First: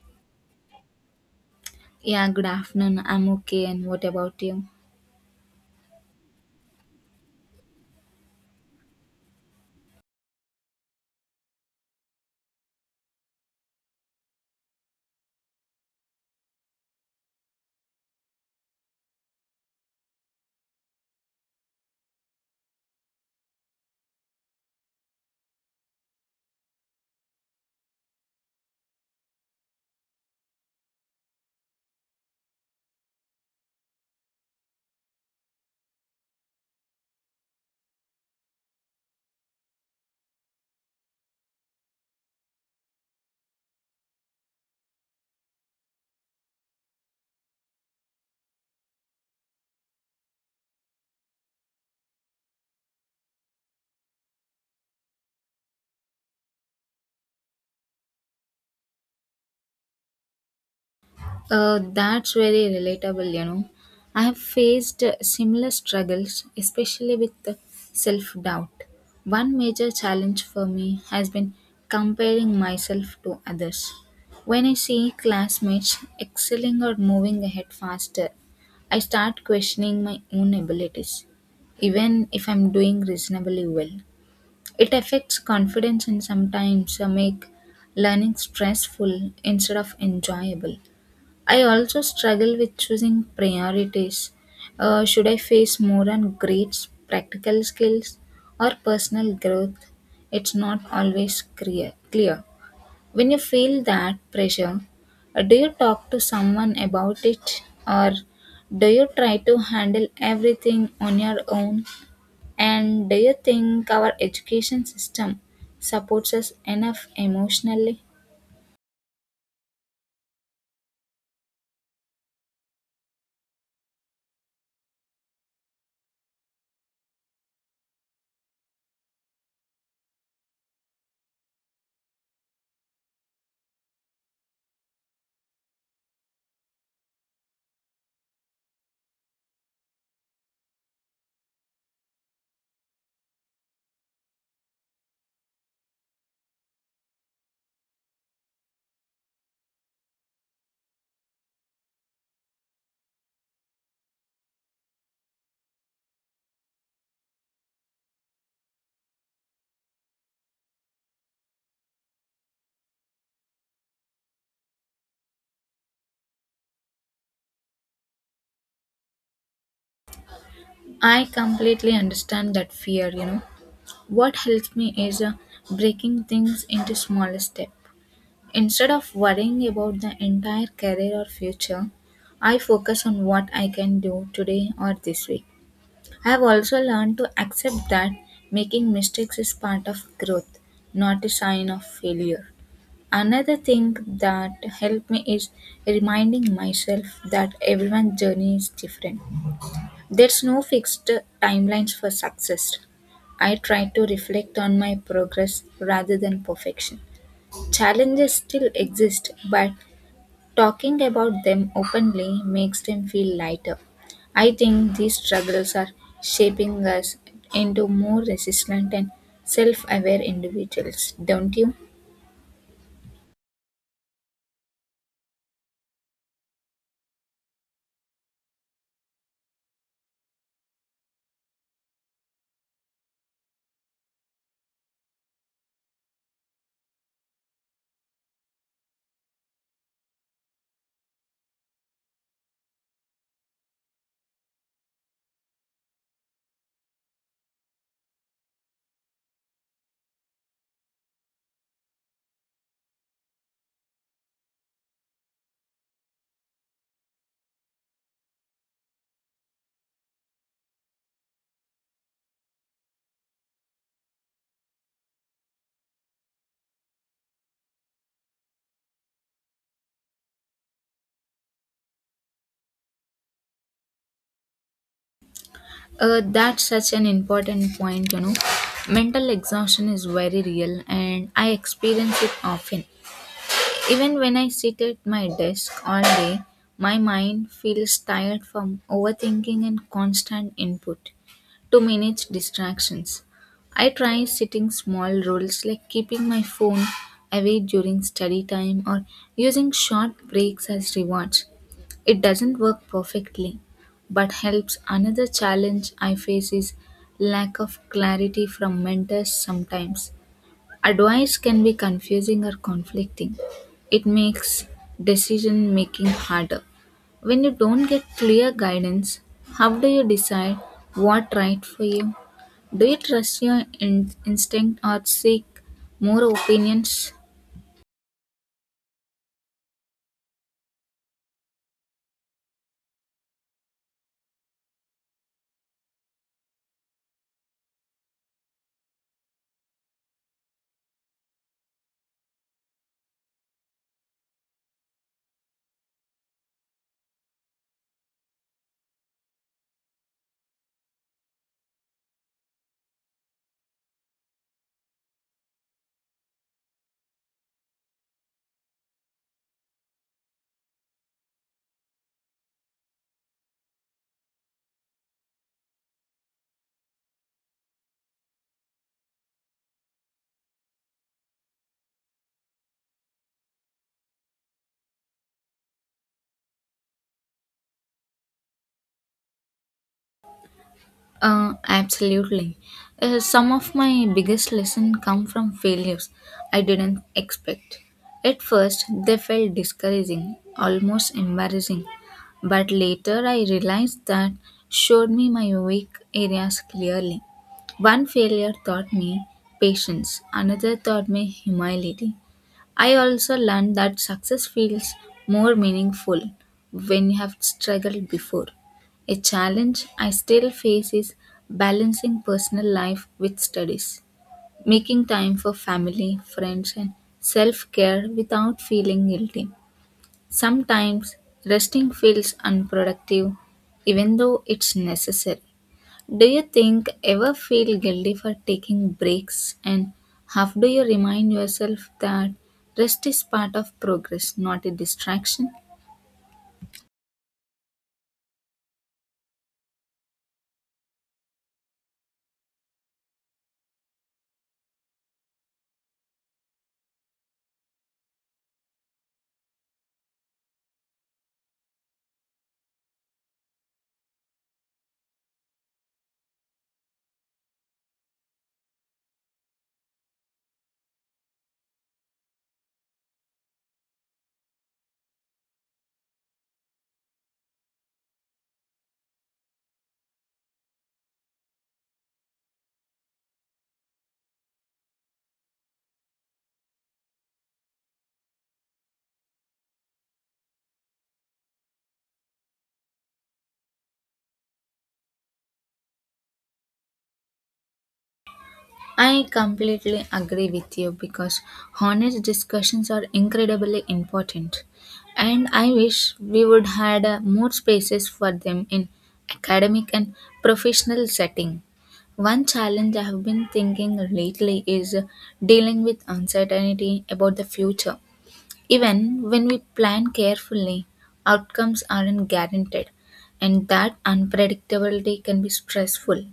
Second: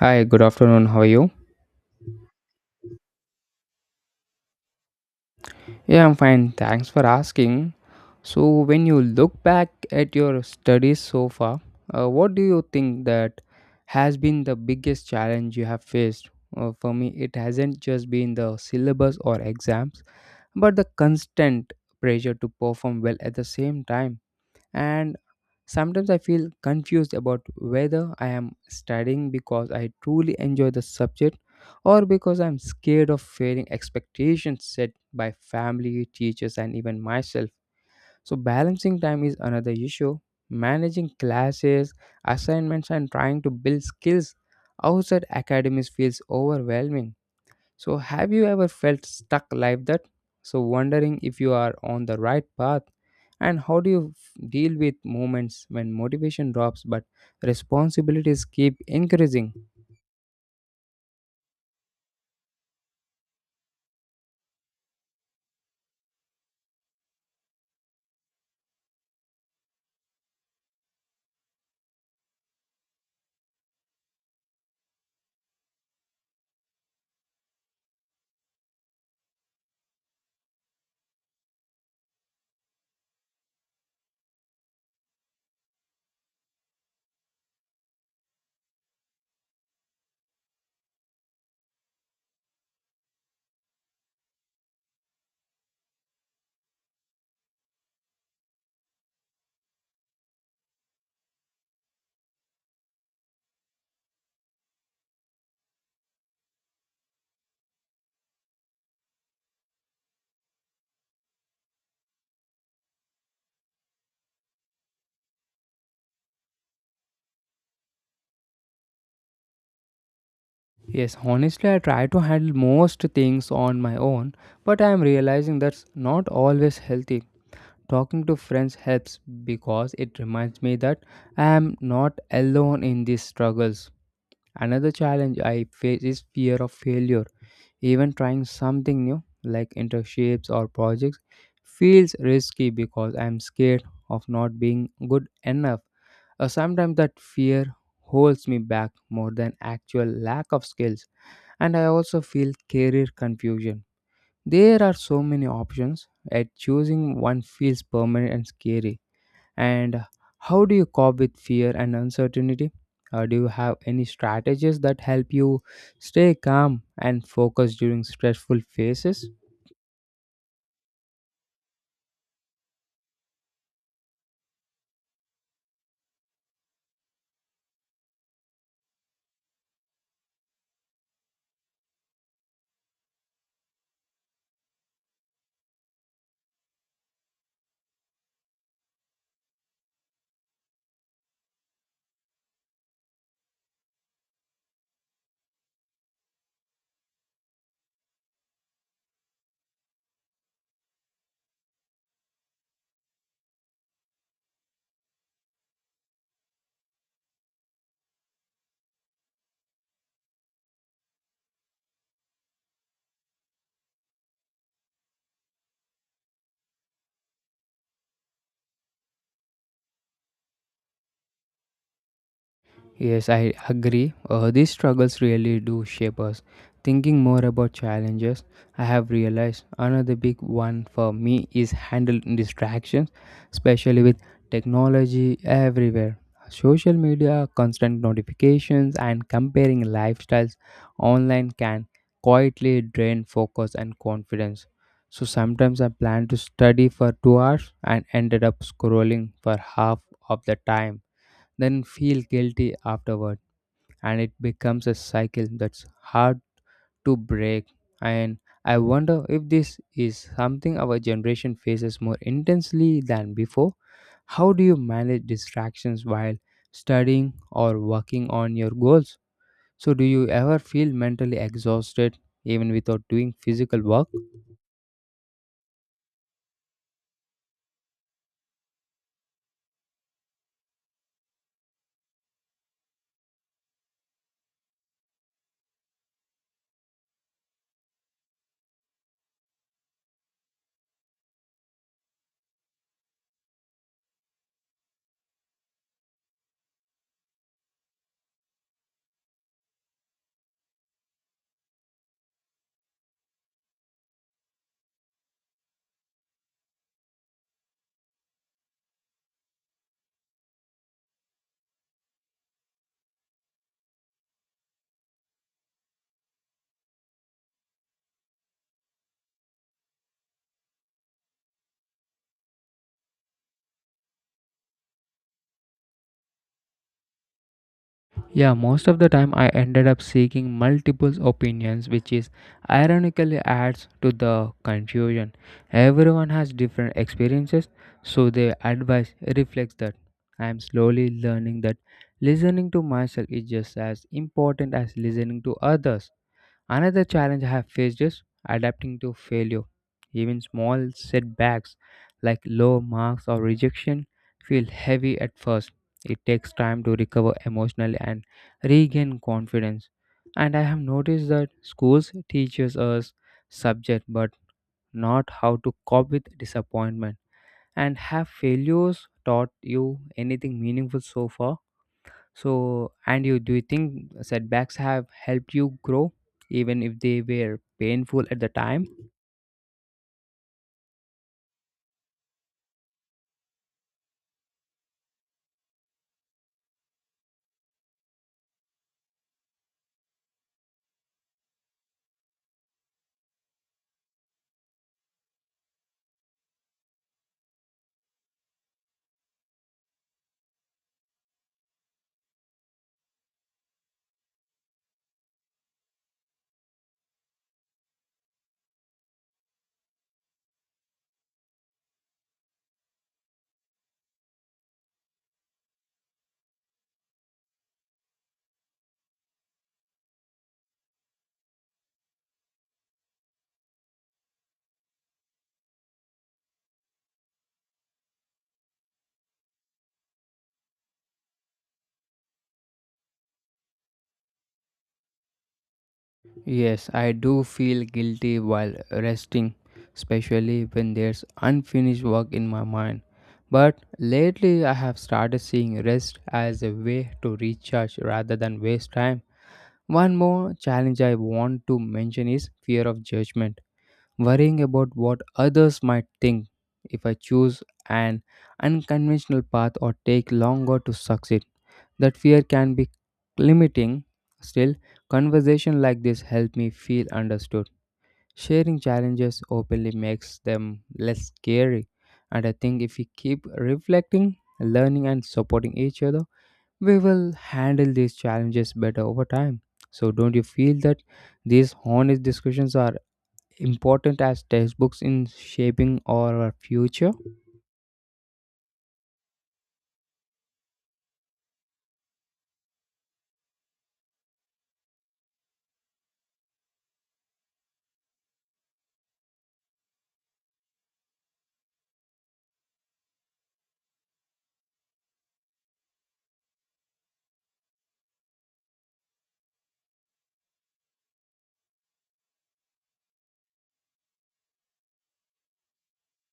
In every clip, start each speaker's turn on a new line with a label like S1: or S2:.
S1: Hi, good afternoon. How are you?
S2: Yeah, good afternoon. I'm okay. And what about you?
S1: Yeah, I'm fine. Thanks for asking. So, when you look back at your studies so far, what do you think that has been the biggest challenge you have faced? For me, it hasn't just been the syllabus or exams, but the constant pressure to perform well at the same time. And sometimes I feel confused about whether I am studying because I truly enjoy the subject or because I'm scared of failing expectations set by family, teachers, and even myself. So, balancing time is another issue. Managing classes, assignments, and trying to build skills outside academies feels overwhelming. So, have you ever felt stuck like that? So, wondering if you are on the right path, and how do you deal with moments when motivation drops but responsibilities keep increasing?
S2: That's very relatable, you know. I have faced similar struggles, especially with self doubt. One major challenge for me has been comparing myself to others. When I see classmates excelling or moving ahead faster, I start questioning my own abilities, even if I'm doing reasonably well. It affects confidence and sometimes make learning stressful instead of enjoyable. I also struggle with choosing priorities. Should I face more on grades, practical skills, or personal growth? It's not always clear. When you feel that pressure, do you talk to someone about it or do you try to handle everything on your own? And do you think our education system supports us enough emotionally?
S1: Yes, honestly, I try to handle most things on my own, but I am realizing that's not always healthy. Talking to friends helps because it reminds me that I am not alone in these struggles. Another challenge I face is fear of failure. Even trying something new, like internships or projects, feels risky because I'm scared of not being good enough. Sometimes that fear holds me back more than actual lack of skills. And I also feel career confusion. There are so many options, and choosing one feels permanent and scary. And how do you cope with fear and uncertainty? Do you have any strategies that help you stay calm and focused during stressful phases?
S2: I completely understand that fear, you know. What helps me is breaking things into smaller steps. Instead of worrying about the entire career or future, I focus on what I can do today or this week. I have also learned to accept that making mistakes is part of growth, not a sign of failure. Another thing that helped me is reminding myself that everyone's journey is different. There's no fixed timelines for success. I try to reflect on my progress rather than perfection. Challenges still exist, but talking about them openly makes them feel lighter. I think these struggles are shaping us into more resistant and self aware individuals, don't you?
S1: Yes, I agree. These struggles really do shape us. Thinking more about challenges, I have realized another big one for me is handling distractions, especially with technology everywhere. Social media, constant notifications, and comparing lifestyles online can quietly drain focus and confidence. So sometimes I plan to study for 2 hours and ended up scrolling for half of the time, then feel guilty afterward, and it becomes a cycle that's hard to break. And I wonder if this is something our generation faces more intensely than before. How do you manage distractions while studying or working on your goals? So, do you ever feel mentally exhausted even without doing physical work?
S2: That's such an important point, you know. Mental exhaustion is very real and I experience it often. Even when I sit at my desk all day, my mind feels tired from overthinking and constant input. To manage distractions, I try setting small rules like keeping my phone away during study time or using short breaks as rewards. It doesn't work perfectly, but helps. Another challenge I face is lack of clarity from mentors sometimes. Advice can be confusing or conflicting. It makes decision making harder. When you don't get clear guidance, how do you decide what right for you? Do you trust your instinct or seek more opinions?
S1: Yeah, most of the time I ended up seeking multiple opinions, which is ironically adds to the confusion. Everyone has different experiences, so their advice reflects that. I am slowly learning that listening to myself is just as important as listening to others. Another challenge I have faced is adapting to failure. Even small setbacks like low marks or rejection feel heavy at first. It takes time to recover emotionally and regain confidence. And I have noticed that schools teaches us subject but not how to cope with disappointment. And have failures taught you anything meaningful so far? So, and you do you think setbacks have helped you grow, even if they were painful at the time?
S2: Absolutely. Some of my biggest lessons come from failures I didn't expect. At first, they felt discouraging, almost embarrassing, but later I realized that showed me my weak areas clearly. One failure taught me patience, another taught me humility. I also learned that success feels more meaningful when you have struggled before. A challenge I still face is balancing personal life with studies, making time for family, friends, and self care without feeling guilty. Sometimes resting feels unproductive, even though it's necessary. Do you think ever feel guilty for taking breaks and how do you remind yourself that rest is part of progress, not a distraction?
S1: Yes, I do feel guilty while resting, especially when there's unfinished work in my mind. But lately, I have started seeing rest as a way to recharge rather than waste time. One more challenge I want to mention is fear of judgment, worrying about what others might think if I choose an unconventional path or take longer to succeed. That fear can be limiting. Still, conversation like this help me feel understood. Sharing challenges openly makes them less scary, and I think if we keep reflecting, learning, and supporting each other, we will handle these challenges better over time. So, don't you feel that these honest discussions are important as textbooks in shaping our future?
S2: I completely agree with you because honest discussions are incredibly important and I wish we would had more spaces for them in academic and professional setting. One challenge I have been thinking lately is dealing with uncertainty about the future. Even when we plan carefully, outcomes aren't guaranteed, and that unpredictability can be stressful.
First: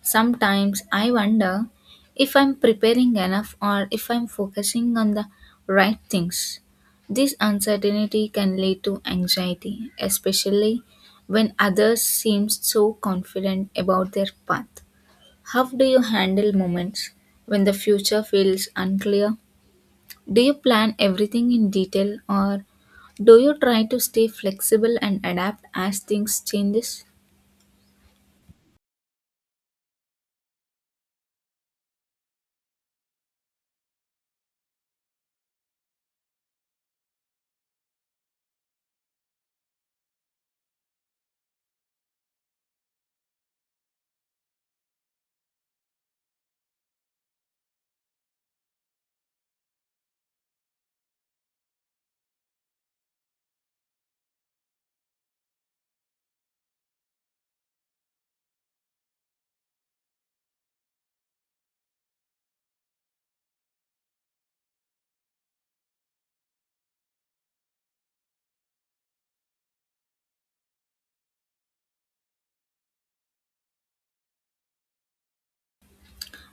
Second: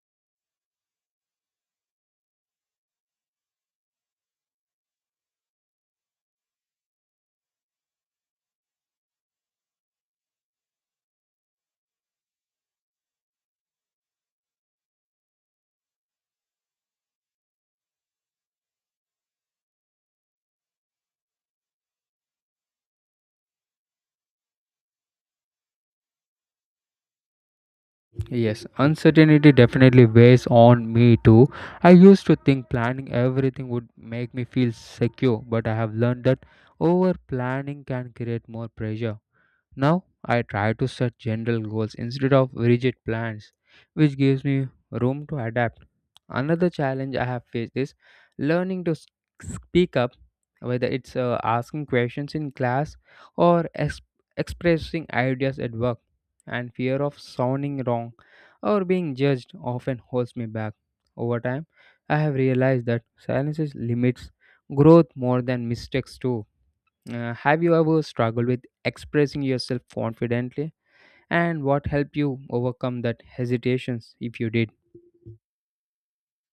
S2: Sometimes I wonder if I'm preparing enough or if I'm focusing on the right things. This uncertainty can lead to anxiety, especially when others seem so confident about their path. How do you handle moments when the future feels unclear? Do you plan everything in detail or do you try to stay flexible and adapt as things changes?
S1: Yes, uncertainty definitely weighs on me too. I used to think planning everything would make me feel secure, but I have learned that over planning can create more pressure. Now I try to set general goals instead of rigid plans, which gives me room to adapt. Another challenge I have faced is learning to speak up, whether it's asking questions in class or expressing ideas at work. And fear of sounding wrong or being judged often holds me back. Over time, I have realized that silence limits growth more than mistakes do. Have you ever struggled with expressing yourself confidently? And what helped you overcome that hesitations if you did?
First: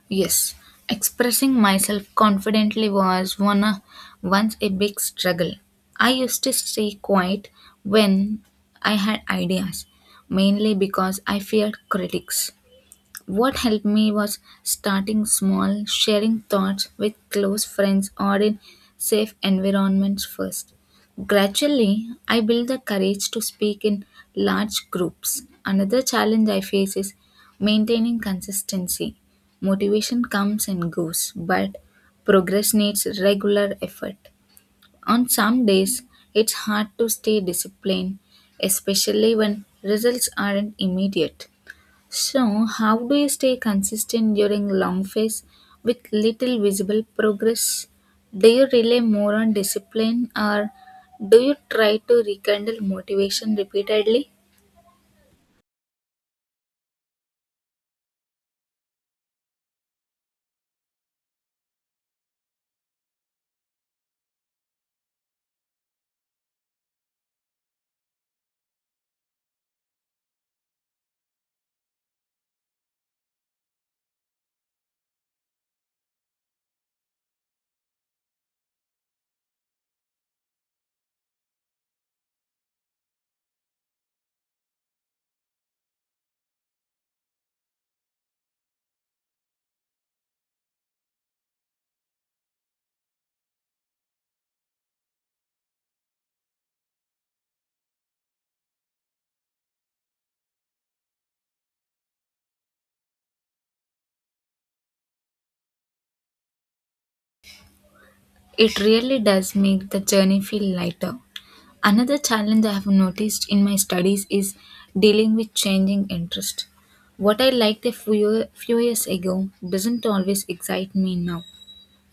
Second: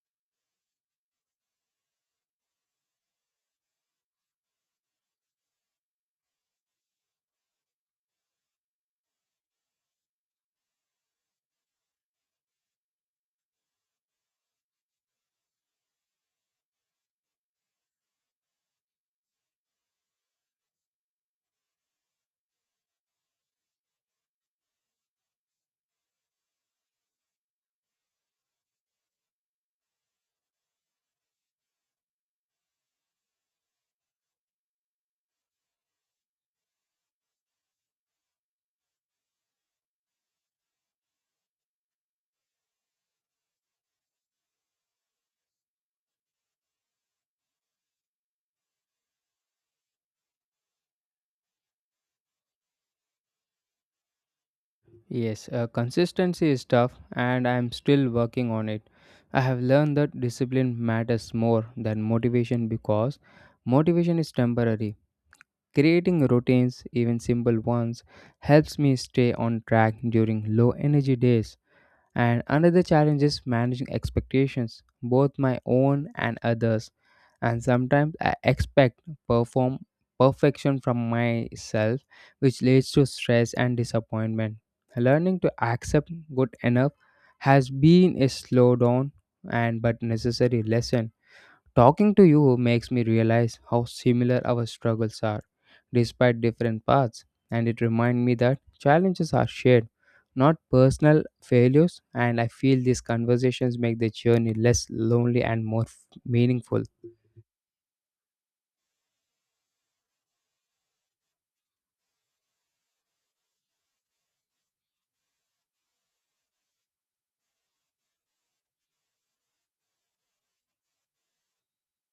S2: Yes, expressing myself confidently was one once a big struggle. I used to stay quiet when I had ideas, mainly because I feared critics. What helped me was starting small, sharing thoughts with close friends or in safe environments first. Gradually, I built the courage to speak in large groups. Another challenge I face is maintaining consistency. Motivation comes and goes, but progress needs regular effort. On some days, it's hard to stay disciplined, especially when results aren't immediate. So, how do you stay consistent during long phase with little visible progress? Do you rely more on discipline or do you try to rekindle motivation repeatedly?
S1: Yes, consistency is tough and I am still working on it. I have learned that discipline matters more than motivation because motivation is temporary. Creating routines, even simple ones, helps me stay on track during low energy days. And another challenge is managing expectations, both my own and others. And sometimes I expect perform perfection from myself, which leads to stress and disappointment. Learning to accept good enough has been a slow down and but necessary lesson. Talking to you makes me realize how similar our struggles are, despite different paths, and it reminds me that challenges are shared, not personal failures, and I feel these conversations make the journey less lonely and more meaningful.
S2: It really does make the journey feel lighter. Another challenge I have noticed in my studies is dealing with changing interest. What I liked a few years ago doesn't always excite me now,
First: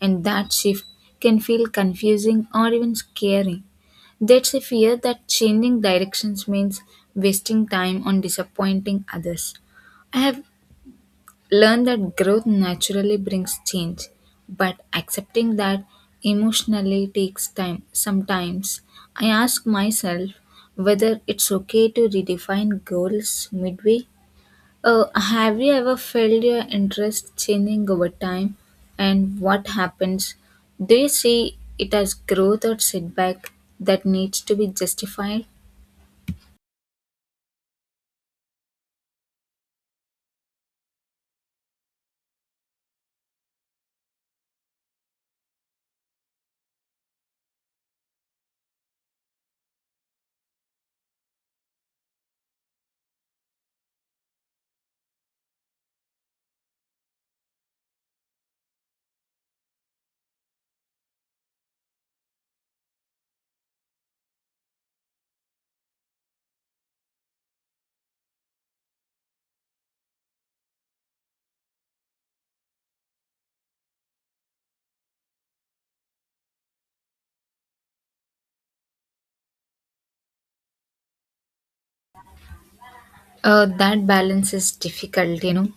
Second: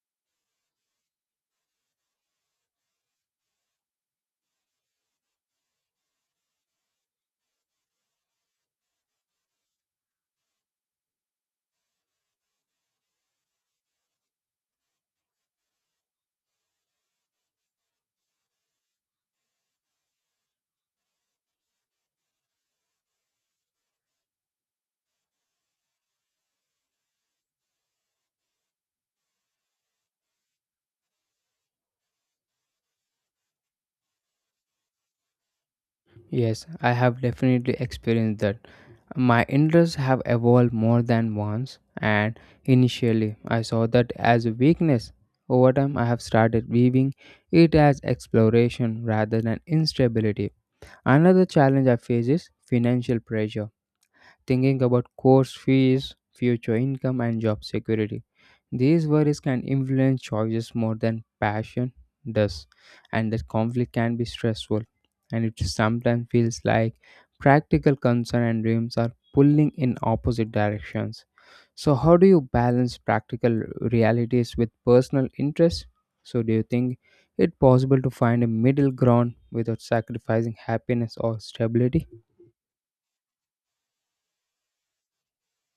S2: and that shift can feel confusing or even scary. That's a fear that changing directions means wasting time on disappointing others. I have learned that growth naturally brings change, but accepting that emotionally takes time. Sometimes I ask myself whether it's okay to redefine goals midway. Uh, have you ever felt your interest changing over time? And what happens? Do you see it as growth or setback that needs to be justified?
S1: Yes, I have definitely experienced that. My interests have evolved more than once, and initially I saw that as a weakness. Over time, I have started viewing it as exploration rather than instability. Another challenge I face is financial pressure, thinking about course fees, future income, and job security. These worries can influence choices more than passion does, and that conflict can be stressful. And it sometimes feels like practical concern and dreams are pulling in opposite directions. So, how do you balance practical realities with personal interests? So, do you think it possible to find a middle ground without sacrificing happiness or stability?
S2: That balance is difficult, you know.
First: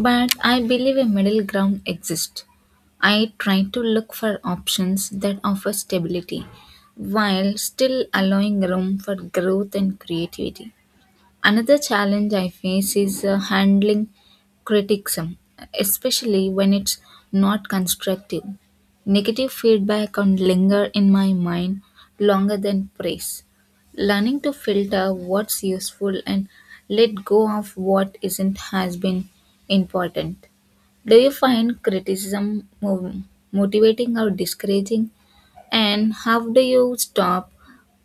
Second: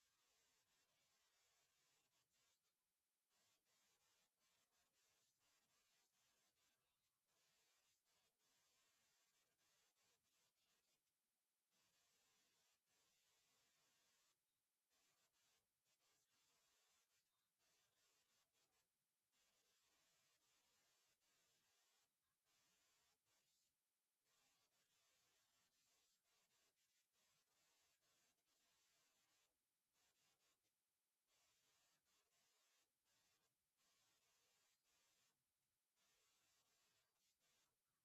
S2: But I believe a middle ground exists. I try to look for options that offer stability while still allowing room for growth and creativity. Another challenge I face is handling criticism, especially when it's not constructive. Negative feedback can linger in my mind longer than praise. Learning to filter what's useful and let go of what isn't has been important. Do you find criticism motivating or discouraging? And how do you stop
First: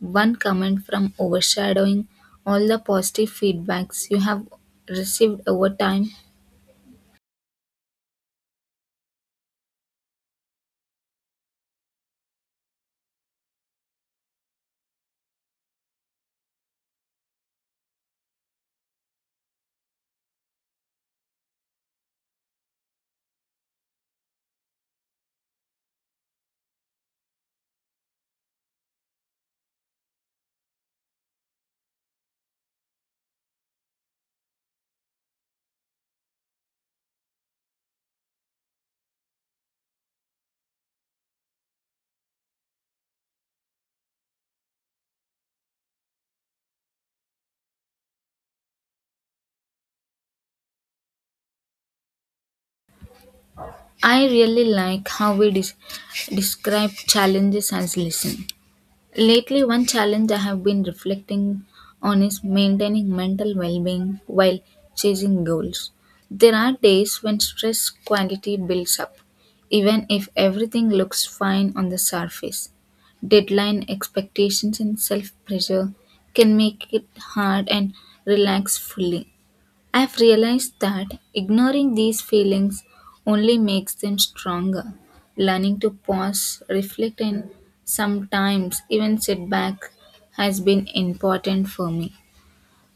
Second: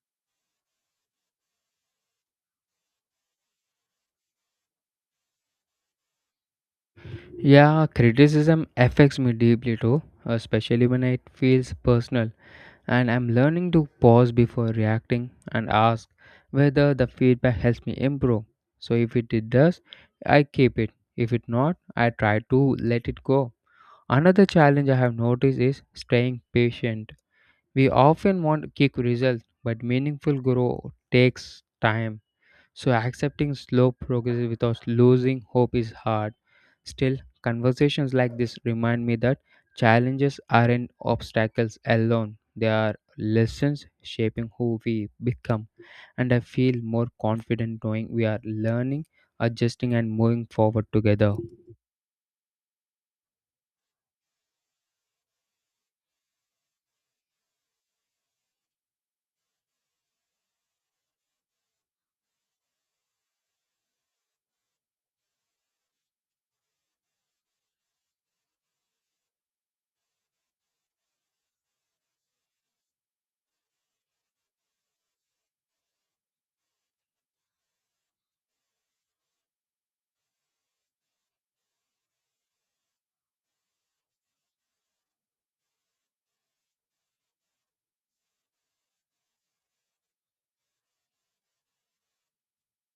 S2: one comment from overshadowing all the positive feedbacks you have received over time?
S1: Yeah, criticism affects me deeply too, especially when it feels personal. And I'm learning to pause before reacting and ask whether the feedback helps me improve. So if it does, I keep it. If it not, I try to let it go. Another challenge I have noticed is staying patient. We often want quick results, but meaningful growth takes time. So accepting slow progress without losing hope is hard. Still, conversations like this remind me that challenges aren't obstacles alone. They are lessons shaping who we become. And I feel more confident knowing we are learning, adjusting, and moving forward together.
S2: I really like how we describe challenges as listen. Lately, one challenge I have been reflecting on is maintaining mental well being while chasing goals. There are days when stress quantity builds up, even if everything looks fine on the surface. Deadline expectations and self pressure can make it hard and relax fully. I've realized that ignoring these feelings only makes them stronger. Learning to pause, reflect, and sometimes even sit back has been important for me.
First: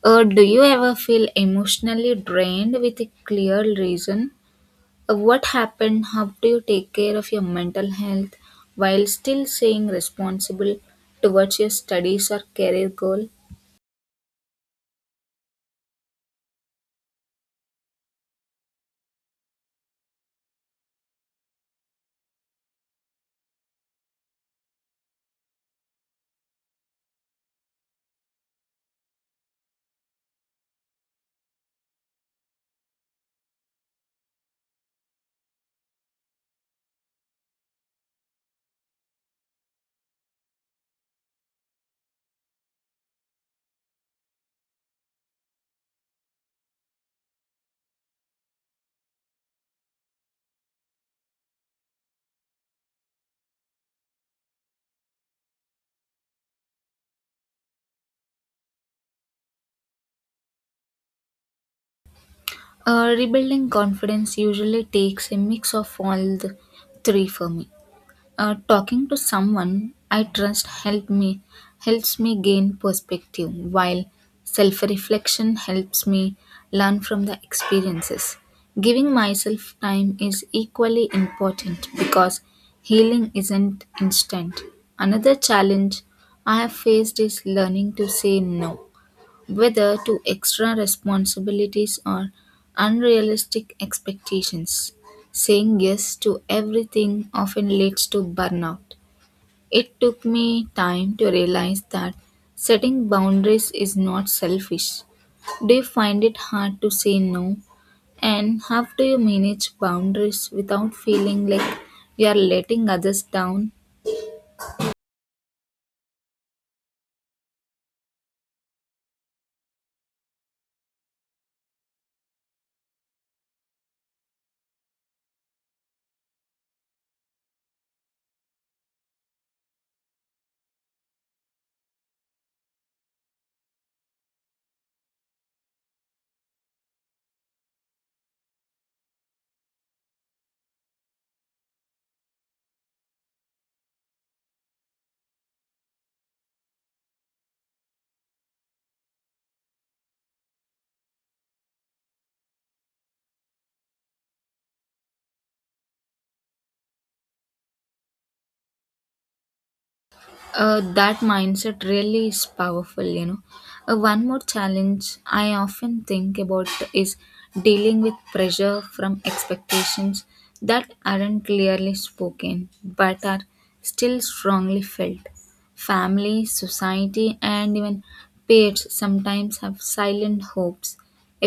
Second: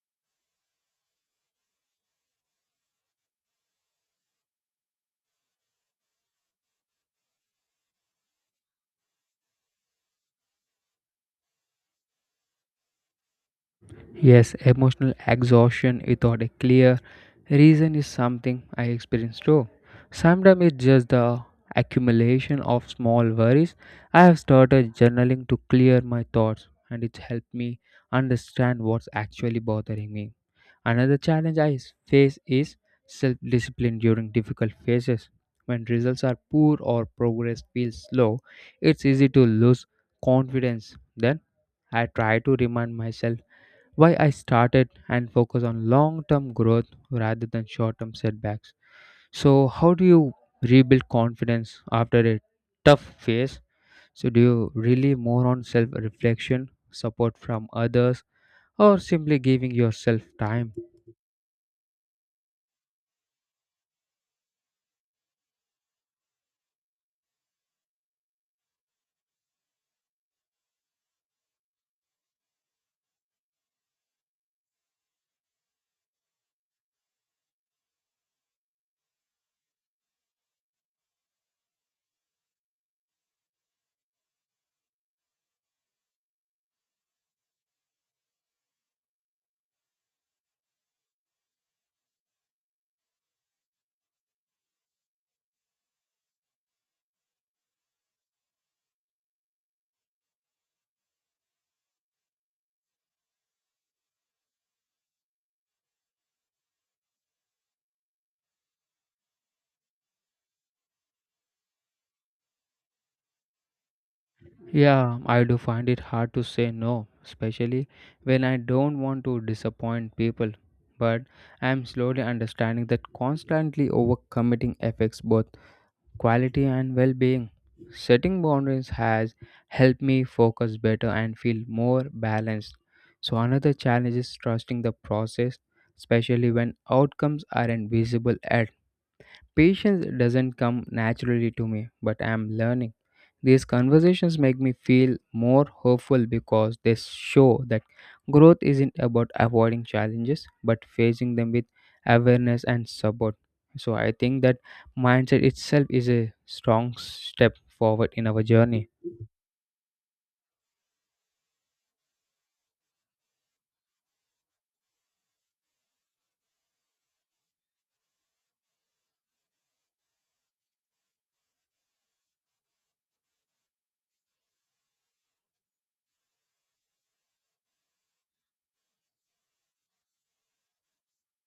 S2: Or do you ever feel emotionally drained with a clear reason? What happened? How do you take care of your mental health while still staying responsible towards your studies or career goal?
S1: Yes, emotional exhaustion without a clear reason is something I experience too. Sometimes it's just the accumulation of small worries. I have started journaling to clear my thoughts, and it's helped me understand what's actually bothering me. Another challenge I face is self discipline during difficult phases. When results are poor or progress feels slow, it's easy to lose confidence. Then I try to remind myself why I started and focus on long term growth rather than short term setbacks. So, how do you rebuild confidence after a tough phase? So, do you really more on self reflection, support from others, or simply giving yourself time?
S2: Rebuilding confidence usually takes a mix of all the three for me. Talking to someone I trust helps me gain perspective, while self-reflection helps me learn from the experiences. Giving myself time is equally important because healing isn't instant. Another challenge I have faced is learning to say no, whether to extra responsibilities or unrealistic expectations. Saying yes to everything often leads to burnout. It took me time to realize that setting boundaries is not selfish. Do you find it hard to say no? And how do you manage boundaries without feeling like you are letting others down?
S1: Yeah, I do find it hard to say no, especially when I don't want to disappoint people. But I am slowly understanding that constantly overcommitting affects both quality and well being. Setting boundaries has helped me focus better and feel more balanced. So, another challenge is trusting the process, especially when outcomes aren't visible at. Patience doesn't come naturally to me, but I am learning. These conversations make me feel more hopeful because they show that growth isn't about avoiding challenges but facing them with awareness and support. So I think that mindset itself is a strong step forward in our journey.
S2: That mindset really is powerful, you know. Uh, one more challenge I often think about is dealing with pressure from expectations that aren't clearly spoken but are still strongly felt. Family, society, and even peers sometimes have silent hopes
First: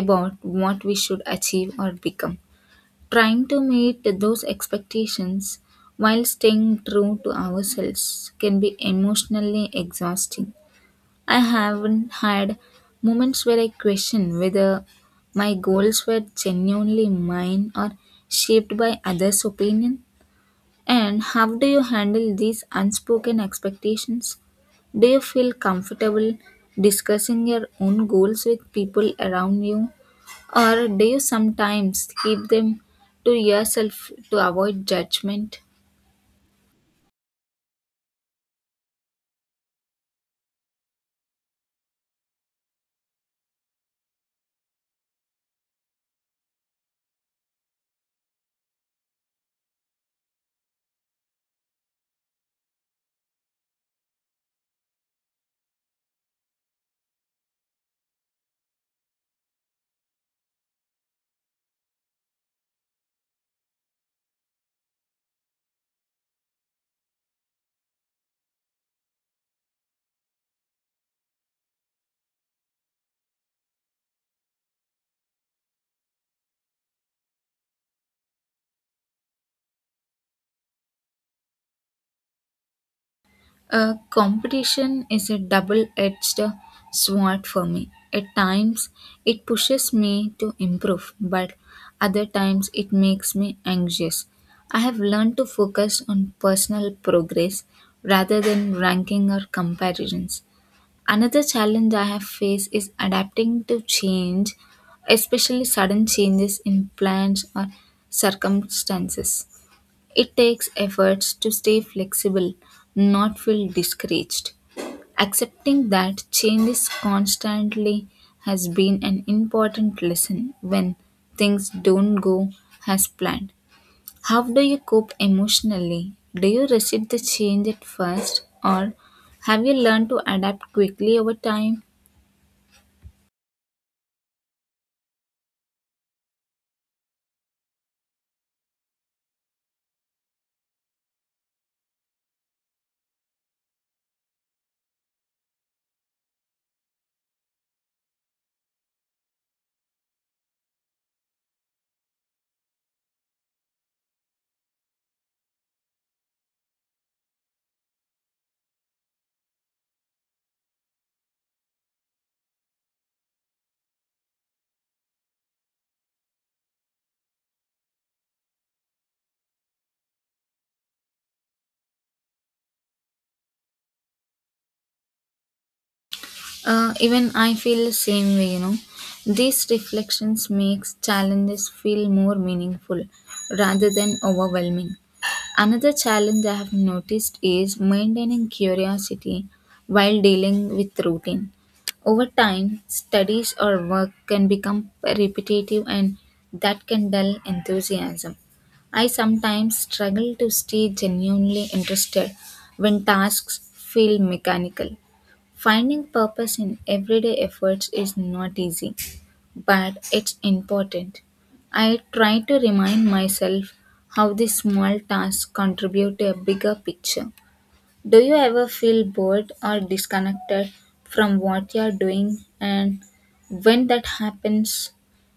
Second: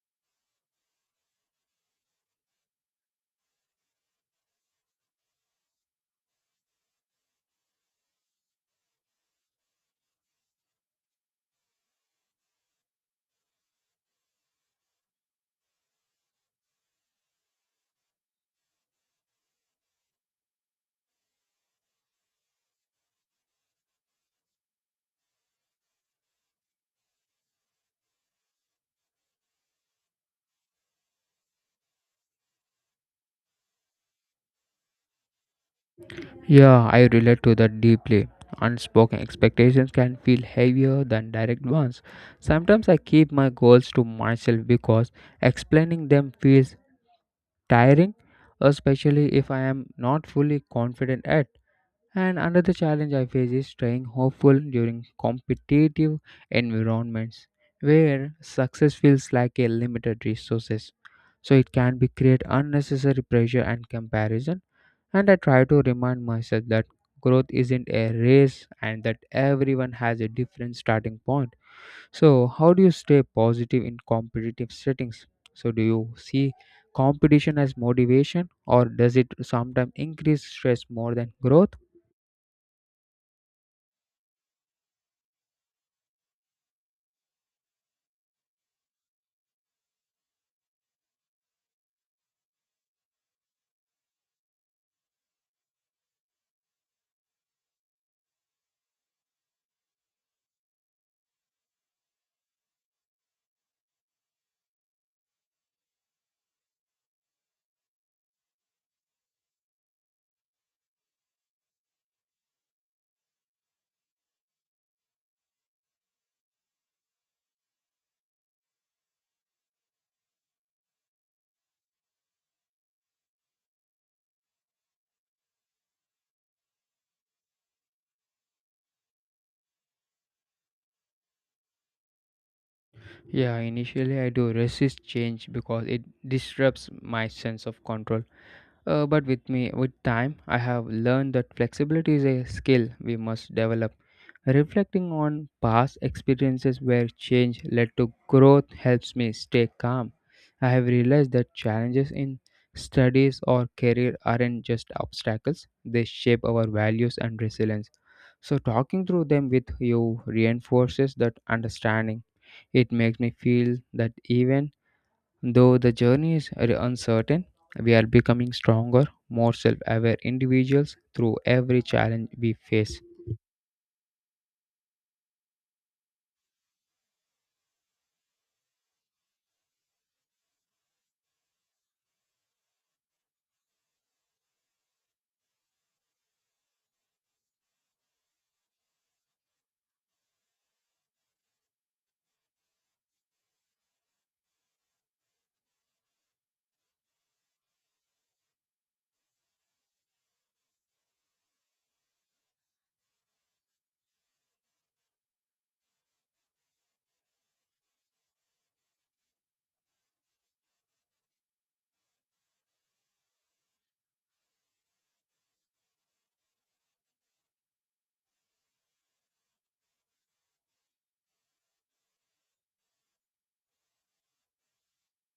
S2: about what we should achieve or become. Trying to meet those expectations while staying true to ourselves can be emotionally exhausting. I haven't had moments where I question whether my goals were genuinely mine or shaped by others' opinion. And how do you handle these unspoken expectations? Do you feel comfortable discussing your own goals with people around you or do you sometimes keep them to yourself to avoid judgment?
S1: Yeah, I relate to that deeply. Unspoken expectations can feel heavier than direct ones. Sometimes I keep my goals to myself because explaining them feels tiring, especially if I am not fully confident at. And another challenge I face is staying hopeful during competitive environments where success feels like a limited resources. So it can be create unnecessary pressure and comparison. And I try to remind myself that growth isn't a race and that everyone has a different starting point. So, how do you stay positive in competitive settings? So, do you see competition as motivation or does it sometimes increase stress more than growth?
S2: Competition is a double edged sword for me. At times, it pushes me to improve, but other times, it makes me anxious. I have learned to focus on personal progress rather than ranking or comparisons. Another challenge I have faced is adapting to change, especially sudden changes in plans or circumstances. It takes efforts to stay flexible, not feel discouraged. Accepting that change is constantly has been an important lesson when things don't go as planned. How do you cope emotionally? Do you resist the change at first or have you learned to adapt quickly over time?
S1: Yeah, initially I do resist change because it disrupts my sense of control. But with me, with time, I have learned that flexibility is a skill we must develop. Reflecting on past experiences where change led to growth helps me stay calm. I have realized that challenges in studies or career aren't just obstacles, they shape our values and resilience. So, talking through them with you reinforces that understanding. It makes me feel that even though the journey is very uncertain, we are becoming stronger, more self aware individuals through every challenge we face.
S2: Even I feel the same way, you know. These reflections makes challenges feel more meaningful rather than overwhelming. Another challenge I have noticed is maintaining curiosity while dealing with routine. Over time, studies or work can become repetitive and that can dull enthusiasm. I sometimes struggle to stay genuinely interested when tasks feel mechanical. Finding purpose in everyday efforts is not easy, but it's important. I try to remind myself how these small tasks contribute to a bigger picture. Do you ever feel bored or disconnected from what you are doing? And when that happens,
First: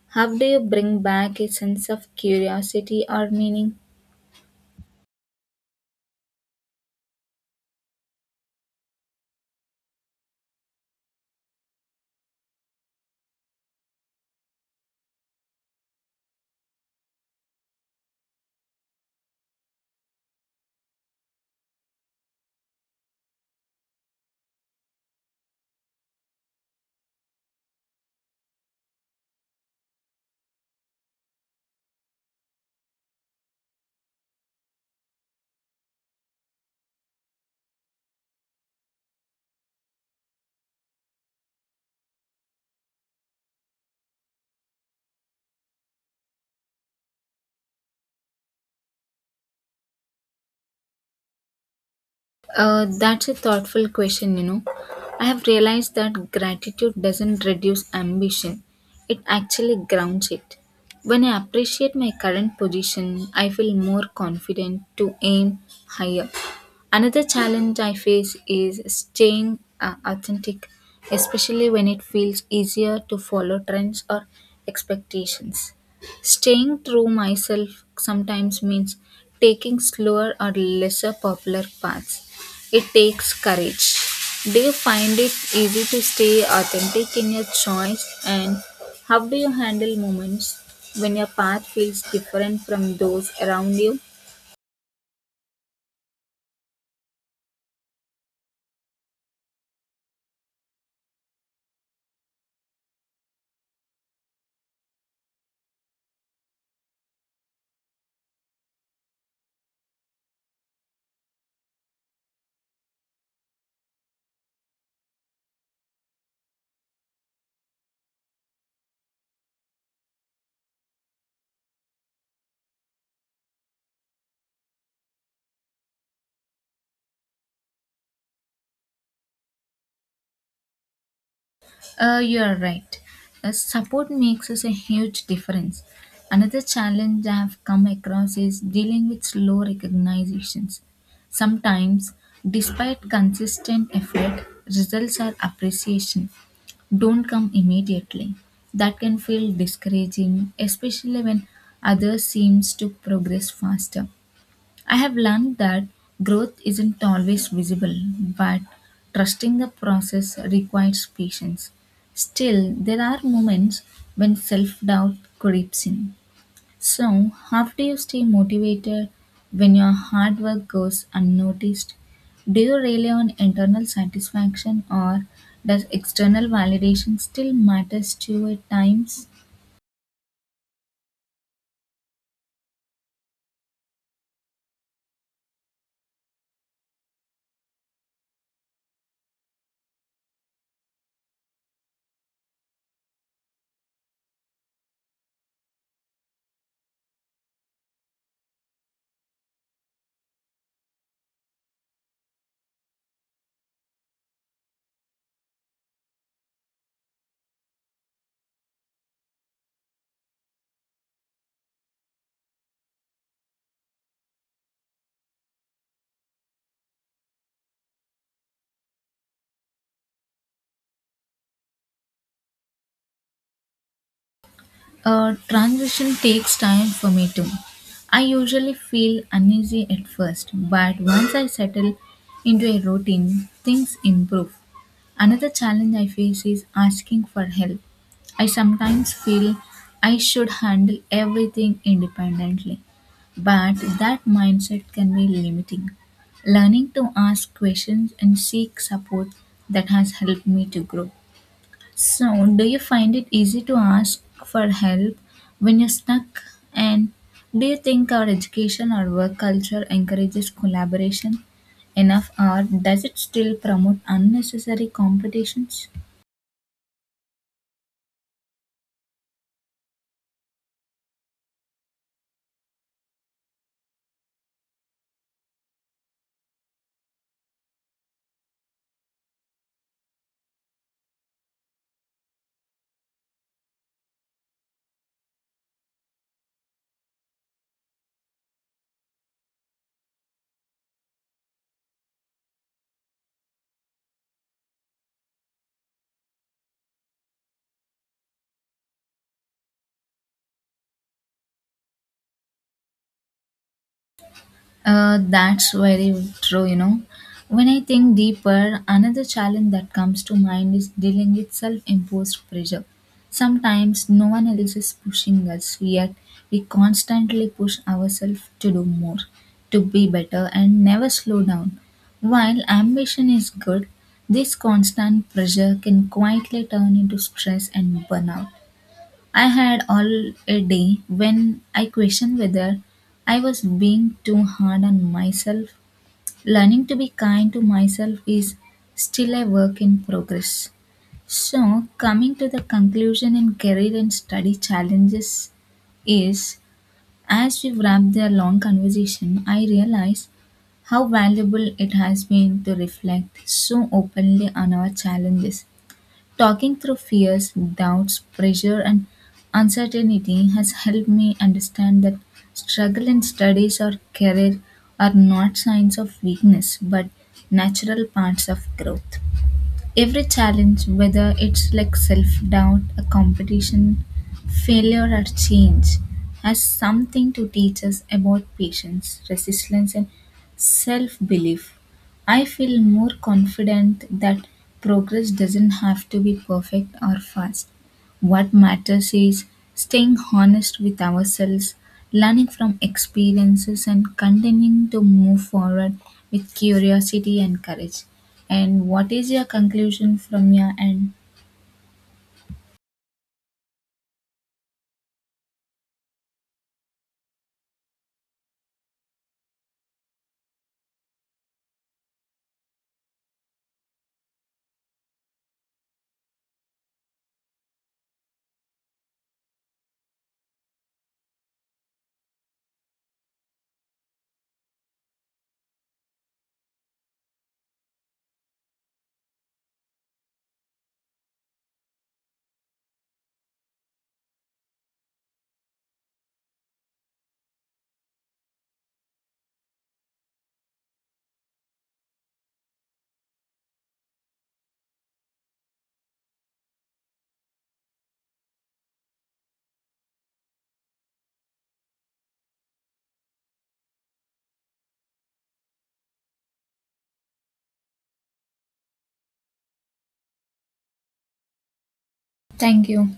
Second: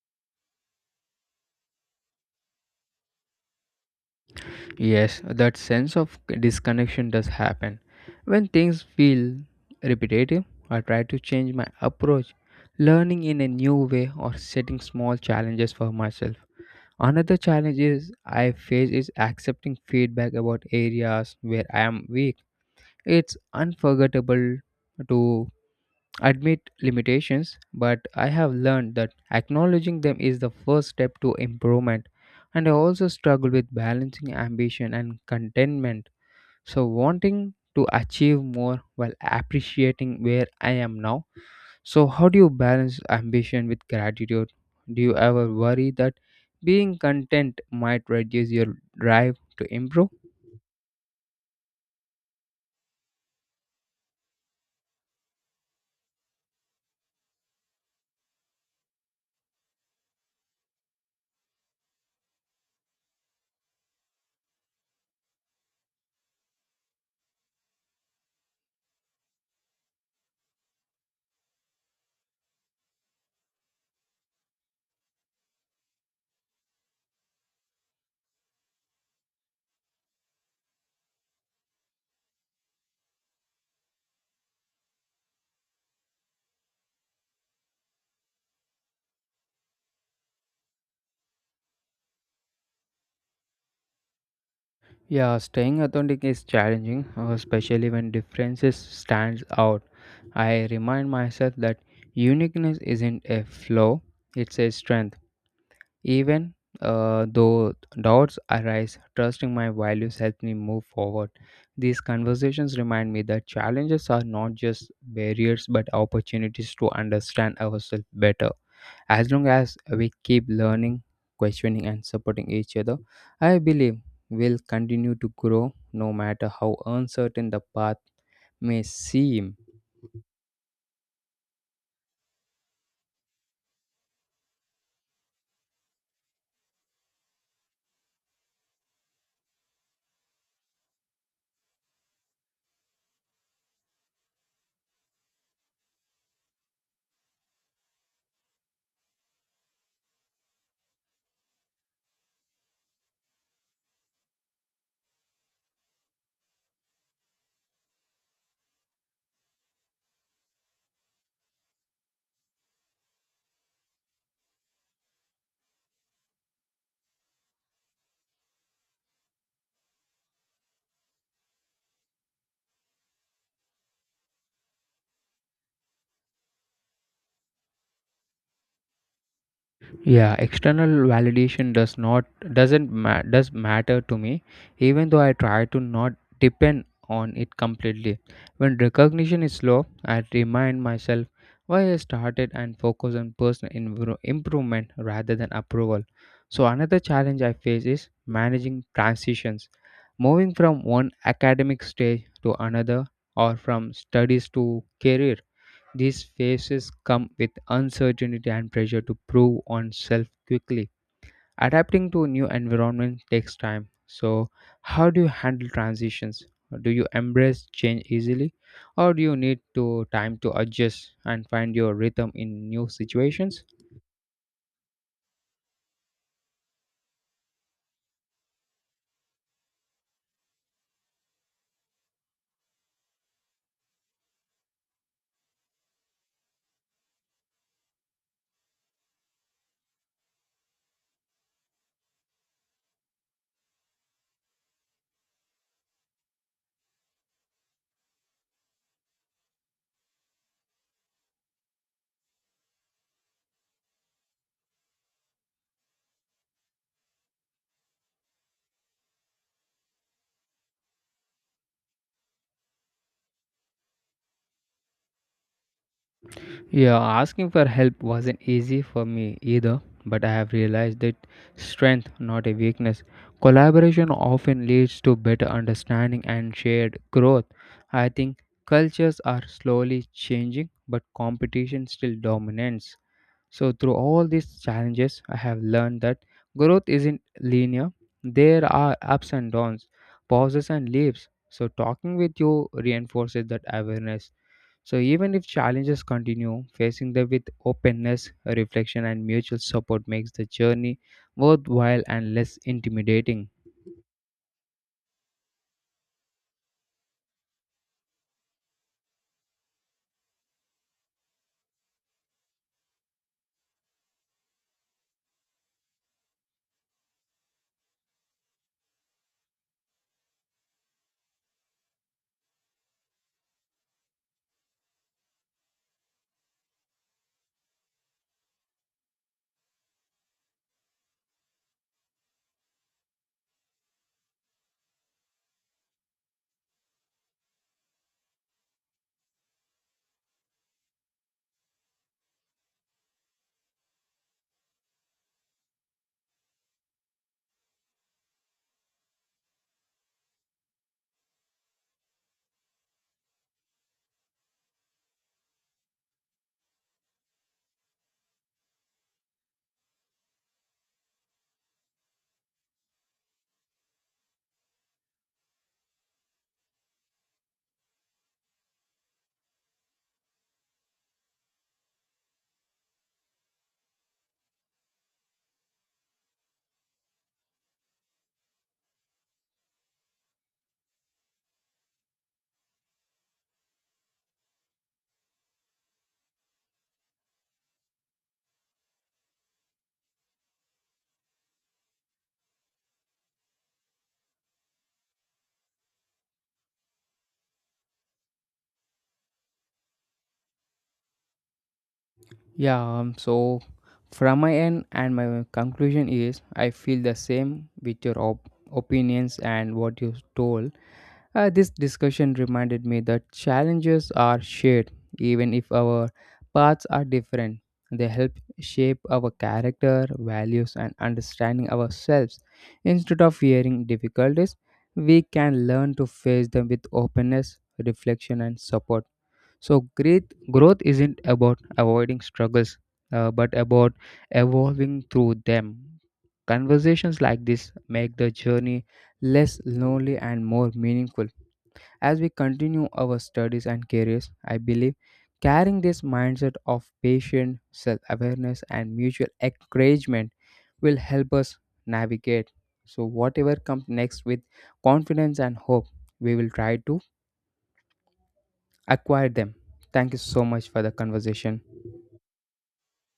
S2: how do you bring back a sense of curiosity or meaning?
S1: Yes, that sense of disconnection does happen. When things feel repetitive, I try to change my approach, learning in a new way or setting small challenges for myself. Another challenge is I face is accepting feedback about areas where I am weak. It's unforgettable to admit limitations, but I have learned that acknowledging them is the first step to improvement. And I also struggle with balancing ambition and contentment. So, wanting to achieve more while appreciating where I am now. So, how do you balance ambition with gratitude? Do you ever worry that being content might reduce your drive to improve?
S2: That's a thoughtful question, you know. I have realized that gratitude doesn't reduce ambition, it actually grounds it. When I appreciate my current position, I feel more confident to aim higher. Another challenge I face is staying authentic, especially when it feels easier to follow trends or expectations. Staying true myself sometimes means taking slower or lesser popular paths. It takes courage. Do you find it easy to stay authentic in your choice? And how do you handle moments when your path feels different from those around you?
S1: Yeah, staying authentic is challenging, especially when differences stands out. I remind myself that uniqueness isn't a flaw; it's a strength. Even though doubts arise, trusting my values helps me move forward. These conversations remind me that challenges are not just barriers but opportunities to understand ourselves better. As long as we keep learning, questioning, and supporting each other, I believe we'll continue to grow no matter how uncertain the path may seem.
S2: You are right. Support makes us a huge difference. Another challenge I have come across is dealing with slow recognitions. Sometimes, despite consistent effort, results are appreciation don't come immediately. That can feel discouraging, especially when others seems to progress faster. I have learned that growth isn't always visible, but trusting the process requires patience. Still, there are moments when self-doubt creeps in. So, how do you stay motivated when your hard work goes unnoticed? Do you rely on internal satisfaction or does external validation still matters to you at times?
S1: Yeah, external validation does not doesn't ma- does matter to me, even though I try to not depend on it completely. When recognition is slow, I remind myself why I started and focus on personal improvement rather than approval. So another challenge I face is managing transitions, moving from one academic stage to another or from studies to career. These phases come with uncertainty and pressure to prove oneself quickly. Adapting to new environment takes time. So, how do you handle transitions? Do you embrace change easily, or do you need to time to adjust and find your rhythm in new situations?
S2: Transition takes time for me too. I usually feel uneasy at first, but once I settle into a routine, things improve. Another challenge I face is asking for help. I sometimes feel I should handle everything independently, but that mindset can be limiting. Learning to ask questions and seek support that has helped me to grow. So, do you find it easy to ask for help when you're stuck? And do you think our education or work culture encourages collaboration enough, or does it still promote unnecessary competitions?
S1: Yeah, asking for help wasn't easy for me either, but I have realized that strength, not a weakness. Collaboration often leads to better understanding and shared growth. I think cultures are slowly changing, but competition still dominates. So, through all these challenges, I have learned that growth isn't linear, there are ups and downs, pauses and leaps. So, talking with you reinforces that awareness. So, even if challenges continue, facing them with openness, reflection, and mutual support makes the journey worthwhile and less intimidating.
S2: That's very true, you know. When I think deeper, another challenge that comes to mind is dealing with self imposed pressure. Sometimes no one else is pushing us, yet we constantly push ourselves to do more, to be better, and never slow down. While ambition is good, this constant pressure can quietly turn into stress and burnout. I had all a day when I questioned whether I was being too hard on myself. Learning to be kind to myself is still a work in progress. So, coming to the conclusion in career and study challenges is, as we wrap the long conversation, I realize how valuable it has been to reflect so openly on our challenges. Talking through fears, doubts, pressure, and uncertainty has helped me understand that struggle in studies or career are not signs of weakness but natural parts of growth. Every challenge, whether it's like self doubt, a competition, failure, or change, has something to teach us about patience, resilience, and self belief. I feel more confident that progress doesn't have to be perfect or fast. What matters is staying honest with ourselves, learning from experiences, and continuing to move forward with curiosity and courage. And what is your conclusion from your end?
S1: Yeah, so from my end and my conclusion is I feel the same with your opinions and what you told. This discussion reminded me that challenges are shared, even if our paths are different. They help shape our character, values, and understanding ourselves. Instead of fearing difficulties, we can learn to face them with openness, reflection, and support. So, great growth isn't about avoiding struggles, but about evolving through them. Conversations like this make the journey less lonely and more meaningful. As we continue our studies and careers, I believe carrying this mindset of patient self awareness and mutual encouragement will help us navigate. So, whatever comes next with confidence and hope, we will try to acquire them. Thank you so much for the conversation.
S2: Thank you.